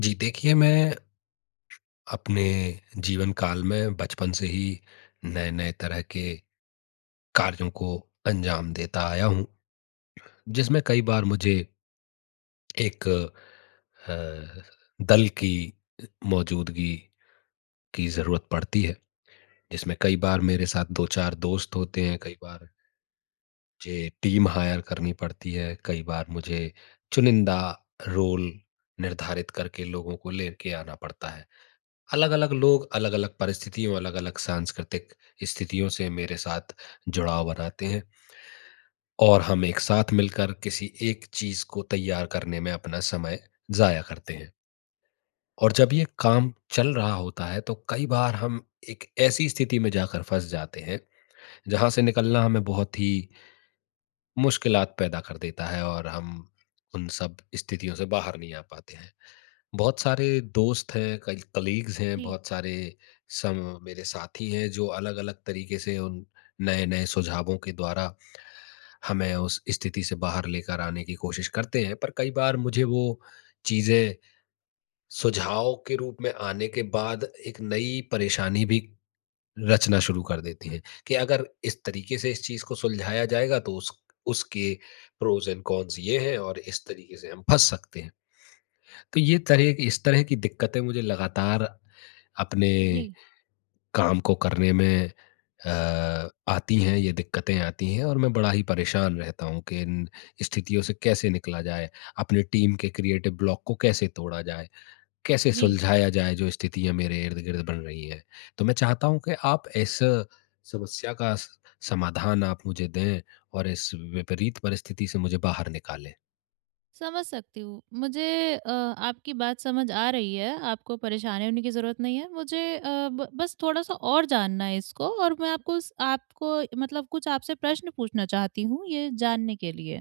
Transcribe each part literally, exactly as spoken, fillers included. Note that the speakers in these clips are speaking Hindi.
जी, देखिए मैं अपने जीवन काल में बचपन से ही नए-नए तरह के कार्यों को अंजाम देता आया हूँ, जिसमें कई बार मुझे एक अ, दल की अ, मौजूदगी की ज़रूरत पड़ती है, जिसमें कई बार मेरे साथ दो चार दोस्त होते हैं, कई बार मुझे टीम हायर करनी पड़ती है, कई बार मुझे चुनिंदा रोल निर्धारित करके लोगों को लेके आना पड़ता है। अलग अलग लोग अलग अलग परिस्थितियों, अलग अलग सांस्कृतिक स्थितियों से मेरे साथ जुड़ाव बनाते हैं और हम एक साथ मिलकर किसी एक चीज को तैयार करने में अपना समय जाया करते हैं। और जब ये काम चल रहा होता है तो कई बार हम एक ऐसी स्थिति में जाकर फंस जाते हैं, जहां से निकलना हमें बहुत ही मुश्किलात पैदा कर देता है और हम उन सब स्थितियों से बाहर नहीं आ पाते हैं। बहुत सारे दोस्त हैं, कल कलीग्स हैं, जी, बहुत सारे सम मेरे साथी हैं जो अलग-अलग तरीके से उन नए-नए सुझावों के द्वारा हमें उस स्थिति से बाहर लेकर आने की कोशिश करते हैं। पर कई बार मुझे वो चीज़ें सुझाव के रूप में आने के बाद एक नई परेशानी भी रचना शुरू कर देती हैं कि अगर इस तरीके से इस चीज़ को सुलझाया जाएगा तो उस उसके प्रोज़ एंड कॉन्स ये हैं और इस तरीके से हम फँस सकते हैं। तो ये तरह की इस तरह की दिक्कतें मुझे लगातार अपने जी, काम को करने में अ, आती हैं, ये दिक्कतें आती हैं और मैं बड़ा ही परेशान रहता हूँ कि इन स्थितियों से कैसे निकला जाए, अपनी टीम के क्रिएटिव ब्लॉक को कैसे तोड़ा जाए, कैसे जी। सुलझाया जाए जो स्थितियाँ मेरे इर्द-गिर्द बन रही हैं। तो मैं चाहता हूँ कि आप इस समस्या का स समाधान आप मुझे दें और इस विपरीत परिस्थिति से मुझे बाहर निकालें। समझ सकती हूँ। मुझे अ, आपकी बात समझ आ रही है, आपको परेशान होने की ज़रूरत नहीं है। मुझे अ, ब बस थोड़ा-सा और जानना है इसको, और मैं आपको स आपको मतलब कुछ आपसे प्रश्न पूछना चाहती हूँ ये जानने के लिए।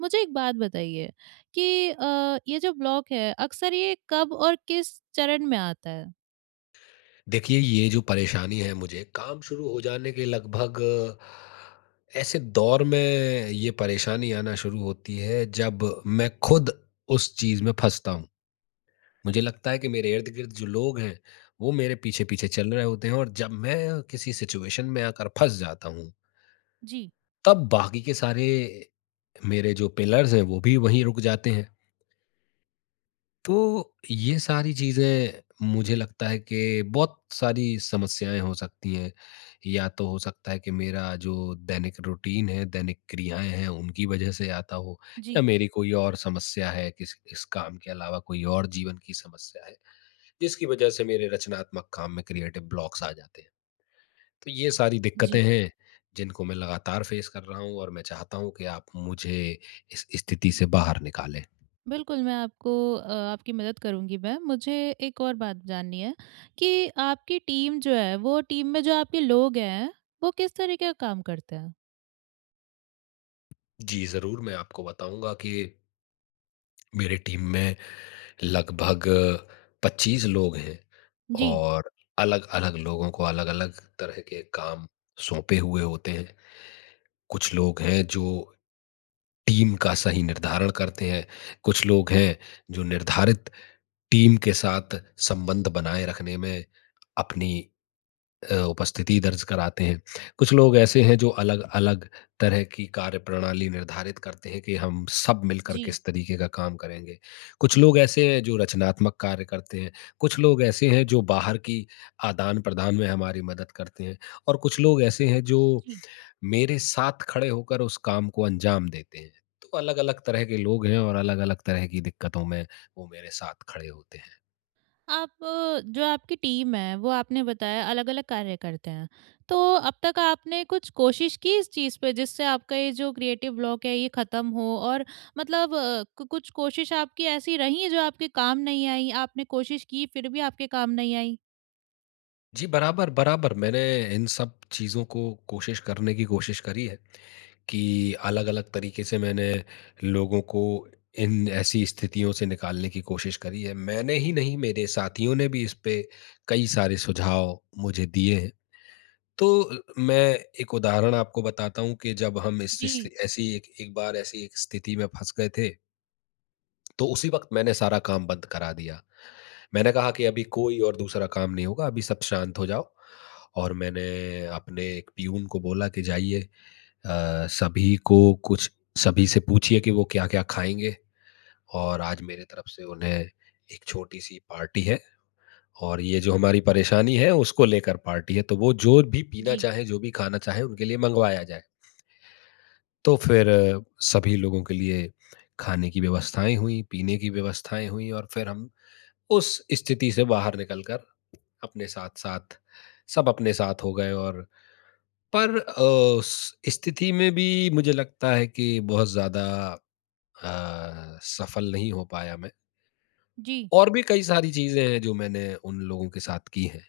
मुझे एक बात बताइए कि अ, ये जो ब्लॉक है, अक्सर ये कब और किस चरण में आता है? देखिए, ये जो परेशानी है मुझे, काम शुरू हो जाने के लगभग अ, ऐसे दौर में ये परेशानी आना शुरू होती है, जब मैं खुद उस चीज़ में फँसता हूँ। मुझे लगता है कि मेरे इर्द-गिर्द जो लोग हैं, वो मेरे पीछे-पीछे चल रहे होते हैं और जब मैं किसी सिचुएशन में आकर फँस जाता हूँ, जी, तब बाकी के सारे मेरे जो पिलर्स हैं, वो भी वहीं रुक जाते हैं। तो ये सारी चीज़ें, मुझे लगता है कि बहुत सारी समस्याएँ हो सकती हैं। या तो हो सकता है कि मेरा जो दैनिक रूटीन है, दैनिक क्रियाएँ हैं, उनकी वजह से आता हो, जी, या मेरी कोई और समस्या है, किस इस काम के अलावा कोई और जीवन की समस्या है, जिसकी वजह से मेरे रचनात्मक काम में क्रिएटिव ब्लॉक्स आ जाते हैं। तो ये सारी जी। दिक्कतें हैं, जिनको मैं लगातार फेस कर रहा हूँ और मैं चाहता हूँ कि आप मुझे इस स्थिति से बाहर निकालें। बिल्कुल, मैं आपको अ, आपकी मदद करूँगी मैं। मुझे एक और बात जाननी है कि आपकी टीम जो है, वो टीम में जो आपके लोग हैं, वो किस तरीके का काम करते हैं? जी, ज़रूर मैं आपको बताऊँगा कि मेरे टीम में लगभग पच्चीस लोग हैं जी, और अलग-अलग लोगों को अलग-अलग तरह के काम सौंपे हुए होते हैं। कुछ लोग हैं जो टीम का सही निर्धारण करते हैं, कुछ लोग हैं जो निर्धारित टीम के साथ संबंध बनाए रखने में अपनी अ, उपस्थिति दर्ज कराते हैं। कुछ लोग ऐसे हैं जो अलग-अलग तरह की कार्यप्रणाली निर्धारित करते हैं कि हम सब मिलकर जी, किस तरीके का काम करेंगे। कुछ लोग ऐसे हैं जो रचनात्मक कार्य करते हैं, कुछ लोग ऐसे हैं जो बाहर की आदान-प्रदान में हमारी मदद करते हैं और कुछ लोग ऐसे हैं जो जी। मेरे साथ खड़े होकर उस काम को अंजाम देते हैं। तो अलग-अलग तरह के लोग हैं और अलग-अलग तरह की दिक्कतों में वो मेरे साथ खड़े होते हैं। आप अ, जो आपकी टीम है, वो आपने बताया अलग-अलग कार्य करते हैं। तो अब तक आपने कुछ कोशिश की इस चीज़ पे, जिससे आपका ये जो क्रिएटिव ब्लॉक है, ये ख़त्म हो? और मतलब अ, कु कुछ कोशिश आपकी ऐसी रही हैं, जो आपके काम नहीं आई? आपने कोशिश की, फिर भी आपके काम नहीं आई? जी, बराबर, बराबर। मैंने इन सब चीज़ों को कोशिश करने की कोशिश करी है, कि अलग-अलग तरीके से मैंने लोगों को इन ऐसी स्थितियों से निकालने की कोशिश करी है। मैंने ही नहीं, मेरे साथियों ने भी इस पे कई सारे सुझाव मुझे दिए हैं। तो अ, मैं एक उदाहरण आपको बताता हूँ कि जब हम इस इस जी, ऐसी एक एक बार ऐसी एक स्थिति में फँस गए थे, तो उसी वक़्त मैंने सारा काम बंद करा दिया। मैंने कहा कि अभी कोई और दूसरा काम नहीं होगा, अभी सब शांत हो जाओ और मैंने अपने एक प्यून को बोला कि जाइए अ, सभी को कुछ सभी से पूछिए कि वो क्या-क्या खाएँगे और आज मेरे तरफ से उन्हें एक छोटी-सी पार्टी है और ये जो हमारी परेशानी है, उसको लेकर पार्टी है, तो वो जो भी पीना जी। चाहें, जो भी खाना चाहें, उनके लिए मँगवाया जाए। तो फिर अ, सभी लोगों के लिए खाने की व्यवस्थाएँ हुईं, पीने की व्यवस्थाएँ हुईं और फिर हम उस स्थिति से बाहर निकलकर अपने साथ-साथ सब अपने साथ हो गए। और पर अ, उस स्थिति में भी मुझे लगता है कि बहुत ज़्यादा अ, सफल नहीं हो पाया मैं। जी। और भी कई सारी चीज़ें हैं जो मैंने उन लोगों के साथ की हैं।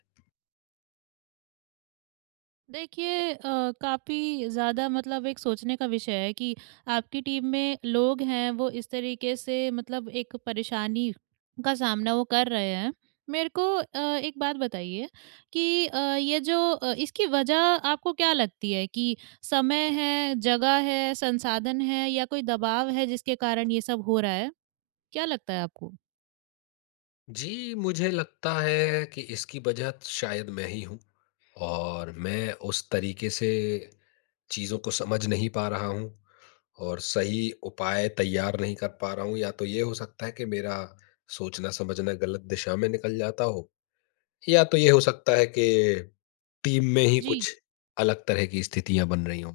देखिए अ, काफ़ी ज़्यादा मतलब एक सोचने का विषय है कि आपकी टीम में लोग हैं, वो इस तरीके से मतलब एक परेशानी का सामना वो कर रहे हैं। मेरे को अ, एक बात बताइए कि अ, ये जो अ, इसकी वजह आपको क्या लगती है कि समय है, जगह है, संसाधन है या कोई दबाव है जिसके कारण ये सब हो रहा है? क्या लगता है आपको? जी, मुझे लगता है कि इसकी वजह शायद मैं ही हूँ और मैं उस तरीके से चीज़ों को समझ नहीं पा रहा हूँ और सही उपाय तैयार नहीं कर पा रहा हूँ। या तो ये हो सकता है कि मेरा सोचना समझना गलत दिशा में निकल जाता हो, या तो ये हो सकता है कि टीम में ही जी। कुछ अलग तरह की स्थितियां बन रही हों।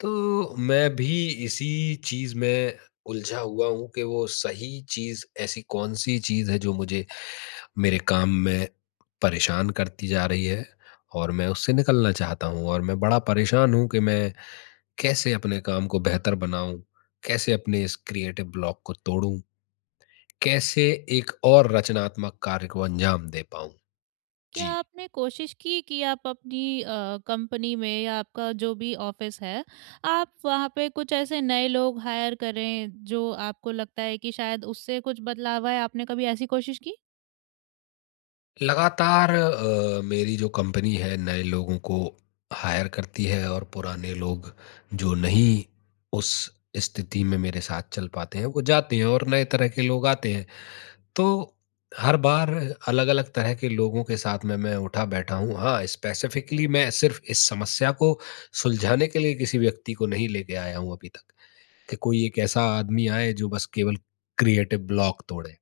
तो मैं भी इसी चीज में उलझा हुआ हूं कि वो सही चीज, ऐसी कौन सी चीज है जो मुझे मेरे काम में परेशान करती जा रही है और मैं उससे निकलना चाहता हूँ। और मैं बड़ा परेशान हूँ कि मैं कैसे अपने काम को बेहतर बनाऊं, कैसे अपने इस क्रिएटिव ब्लॉक को तोड़ूं, कैसे एक और रचनात्मक कार्य को अंजाम दे पाऊं। क्या जी, आपने कोशिश की कि आप अपनी अ, कंपनी में या आपका जो भी ऑफिस है, आप वहाँ पे कुछ ऐसे नए लोग हायर करें, जो आपको लगता है कि शायद उससे कुछ बदलाव आए? आपने कभी ऐसी कोशिश की? लगातार अ, मेरी जो कंपनी है नए लोगों को हायर करती है और पुराने लोग जो नहीं उस स्थिति में मेरे साथ चल पाते हैं, वो जाते हैं और नए तरह के लोग आते हैं। तो हर बार अलग-अलग तरह के लोगों के साथ में मैं उठा बैठा हूँ। हाँ, स्पेसिफिकली मैं सिर्फ़ इस समस्या को सुलझाने के लिए किसी व्यक्ति को नहीं लेके आया हूँ अभी तक, कि कोई एक ऐसा आदमी आए जो बस केवल क्रिएटिव ब्लॉक तोड़े।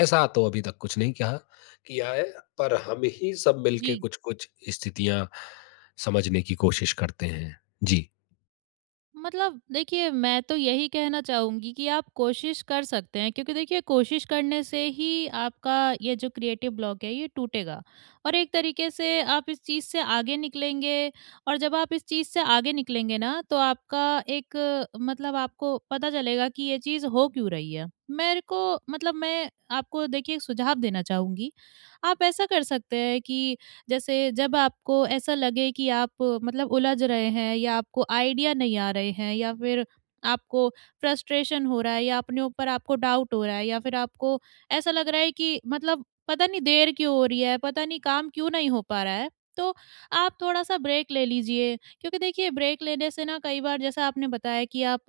ऐसा तो अभी तक कुछ नहीं कहा किया है, पर हम ही सब मिलके जी। कुछ-कुछ स्थितियाँ समझने की कोशिश करते हैं। जी, मतलब देखिए, मैं तो यही कहना चाहूँगी कि आप कोशिश कर सकते हैं, क्योंकि देखिए कोशिश करने से ही आपका ये जो क्रिएटिव ब्लॉक है ये टूटेगा और एक तरीके से आप इस चीज़ से आगे निकलेंगे। और जब आप इस चीज़ से आगे निकलेंगे ना, तो आपका एक अ, मतलब आपको पता चलेगा कि ये चीज़ हो क्यों रही है। मेरे को मतलब मैं आपको देखिए एक सुझाव देना चाहूँगी। आप ऐसा कर सकते हैं कि जैसे जब आपको ऐसा लगे कि आप अ, मतलब उलझ रहे हैं, या आपको आइडिया नहीं आ रहे हैं, या फिर आपको फ्रस्ट्रेशन हो रहा है, या अपने ऊपर आपको डाउट हो रहा है, या फिर आपको ऐसा लग रहा है कि मतलब पता नहीं देर क्यों हो रही है, पता नहीं काम क्यों नहीं हो पा रहा है, तो आप थोड़ा-सा ब्रेक ले लीजिए। क्योंकि देखिए ब्रेक लेने से ना, कई बार जैसा आपने बताया कि आप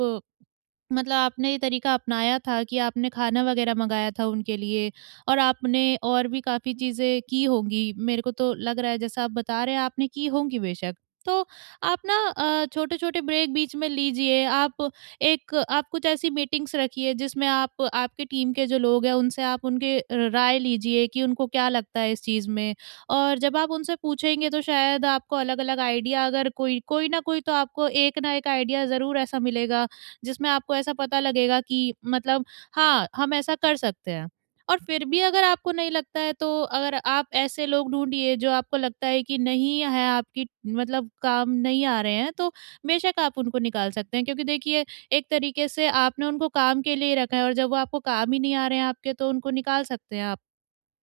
मतलब आपने ये तरीका अपनाया था कि आपने खाना वगैरह मँगाया था उनके लिए, और आपने और भी काफ़ी चीज़ें की होंगी, मेरे को तो लग रहा है जैसा आप बता रहे हैं आपने की होंगी बेशक। तो आप ना अ, छोटे-छोटे ब्रेक बीच में लीजिए। आप एक आप कुछ ऐसी मीटिंग्स रखिए जिसमें आप आपके टीम के जो लोग हैं उनसे आप उनके र राय लीजिए कि उनको क्या लगता है इस चीज़ में। और जब आप उनसे पूछेंगे, तो शायद आपको अलग-अलग आइडिया, अगर कोई कोई ना कोई, तो आपको एक ना एक आइडिया ज़रूर ऐसा मिलेगा, जिसमें आपको ऐसा पता लगेगा कि मतलब हाँ, हम ऐसा कर सकते हैं। और फिर भी अगर आपको नहीं लगता है, तो अगर आप ऐसे लोग ढूँढिए जो आपको लगता है कि नहीं है आपकी मतलब काम नहीं आ रहे हैं, तो बेशक आप उनको निकाल सकते हैं। क्योंकि देखिए एक तरीके से आपने उनको काम के लिए ही रखा है, और जब वो आपको काम ही नहीं आ रहे हैं आपके, तो उनको निकाल सकते हैं आप।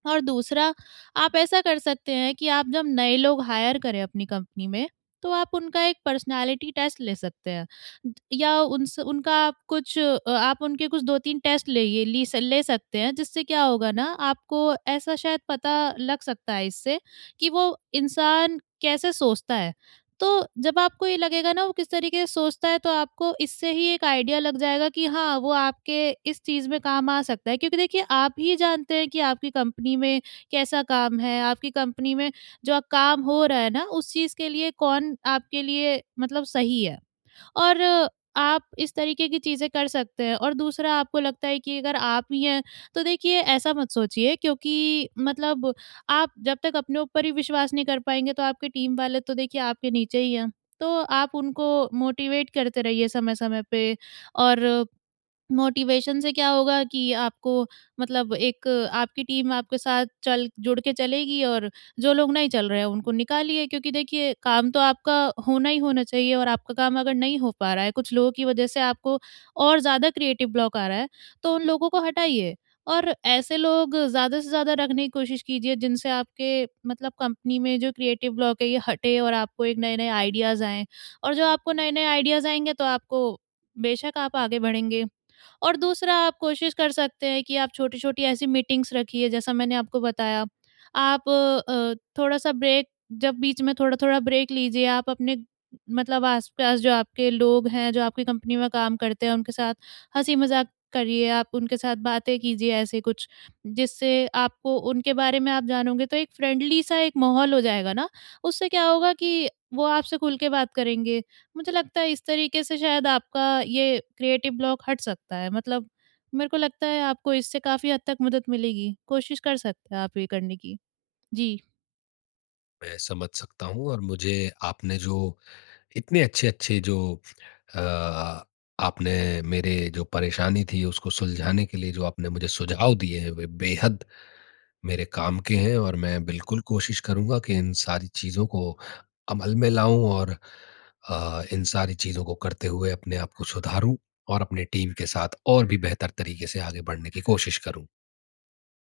और दूसरा, आप ऐसा कर सकते हैं कि आप जब नए लोग हायर करें अपनी कंपनी में, तो आप उनका एक पर्सनैलिटी टेस्ट ले सकते हैं। द या उनस उनका आप कुछ अ, आप उनके कुछ दो तीन टेस्ट लेइए ली स ले सकते हैं, जिससे क्या होगा ना, आपको ऐसा शायद पता लग सकता है इससे कि वो इंसान कैसे सोचता है। तो जब आपको ये लगेगा ना वो किस तरीके से सोचता है, तो आपको इससे ही एक आइडिया लग जाएगा कि हाँ, वो आपके इस चीज़ में काम आ सकता है। क्योंकि देखिए आप ही जानते हैं कि आपकी कंपनी में कैसा काम है, आपकी कंपनी में जो काम हो रहा है ना उस चीज़ के लिए कौन आपके लिए मतलब सही है। और अ, आप इस तरीके की चीज़ें कर सकते हैं। और दूसरा, आपको लगता है कि अगर आप ही हैं, तो देखिए ऐसा मत सोचिए, क्योंकि मतलब आप जब तक अपने ऊपर ही विश्वास नहीं कर पाएँगे, तो आपके टीम वाले तो देखिए आपके नीचे ही हैं। तो आप उनको मोटिवेट करते रहिए समय-समय पे। और मोटिवेशन से क्या होगा कि आपको मतलब एक आपकी टीम आपके साथ चल जुड़ के चलेगी। और जो लोग नहीं चल रहे हैं उनको निकालिए, क्योंकि देखिए काम तो आपका होना ही होना चाहिए। और आपका काम अगर नहीं हो पा रहा है कुछ लोगों की वजह से, आपको और ज़्यादा क्रिएटिव ब्लॉक आ रहा है, तो उन लोगों को हटाइए, और ऐसे लोग ज़्यादा से ज़्यादा रखने की कोशिश कीजिए जिनसे आपके मतलब कंपनी में जो क्रिएटिव ब्लॉक है ये हटे, और आपको एक नए नए आइडियाज़ आएँ। और जो आपको नए नए आइडियाज़ आएंगे, तो आपको बेशक आप आगे बढ़ेंगे। और दूसरा, आप कोशिश कर सकते हैं कि आप छोटी-छोटी ऐसी मीटिंग्स रखिए जैसा मैंने आपको बताया। आप अ, थोड़ा-सा ब्रेक जब बीच में थोड़ा-थोड़ा ब्रेक लीजिए, आप अपने मतलब आस-पास जो आपके लोग हैं, जो आपकी कंपनी में काम करते हैं, उनके साथ हँसी-मज़ाक करिए, आप उनके साथ बातें कीजिए ऐसे कुछ, जिससे आपको उनके बारे में आप जानोगे, तो एक फ्रेंडली सा एक माहौल हो जाएगा ना, उससे क्या होगा कि वो आपसे खुल के बात करेंगे। मुझे लगता है इस तरीके से शायद आपका ये क्रिएटिव ब्लॉक हट सकता है। मतलब मेरे को लगता है आपको इससे काफ़ी हद तक मदद मिलेगी। कोशिश कर सकते हैं आप ये करने की। जी। मैं समझ सकता हूँ और मुझे आपने जो इतने अच्छे-अच्छे जो अ, आपने मेरे जो परेशानी थी उसको सुलझाने के लिए जो आपने मुझे सुझाव दिए हैं, वे बेहद मेरे काम के हैं और मैं बिल्कुल कोशिश करूँगा कि इन सारी चीज़ों को अमल में लाऊँ और अ, इन सारी चीज़ों को करते हुए अपने आप को सुधारूँ और अपने टीम के साथ और भी बेहतर तरीके से आगे बढ़ने की कोशिश करूँ।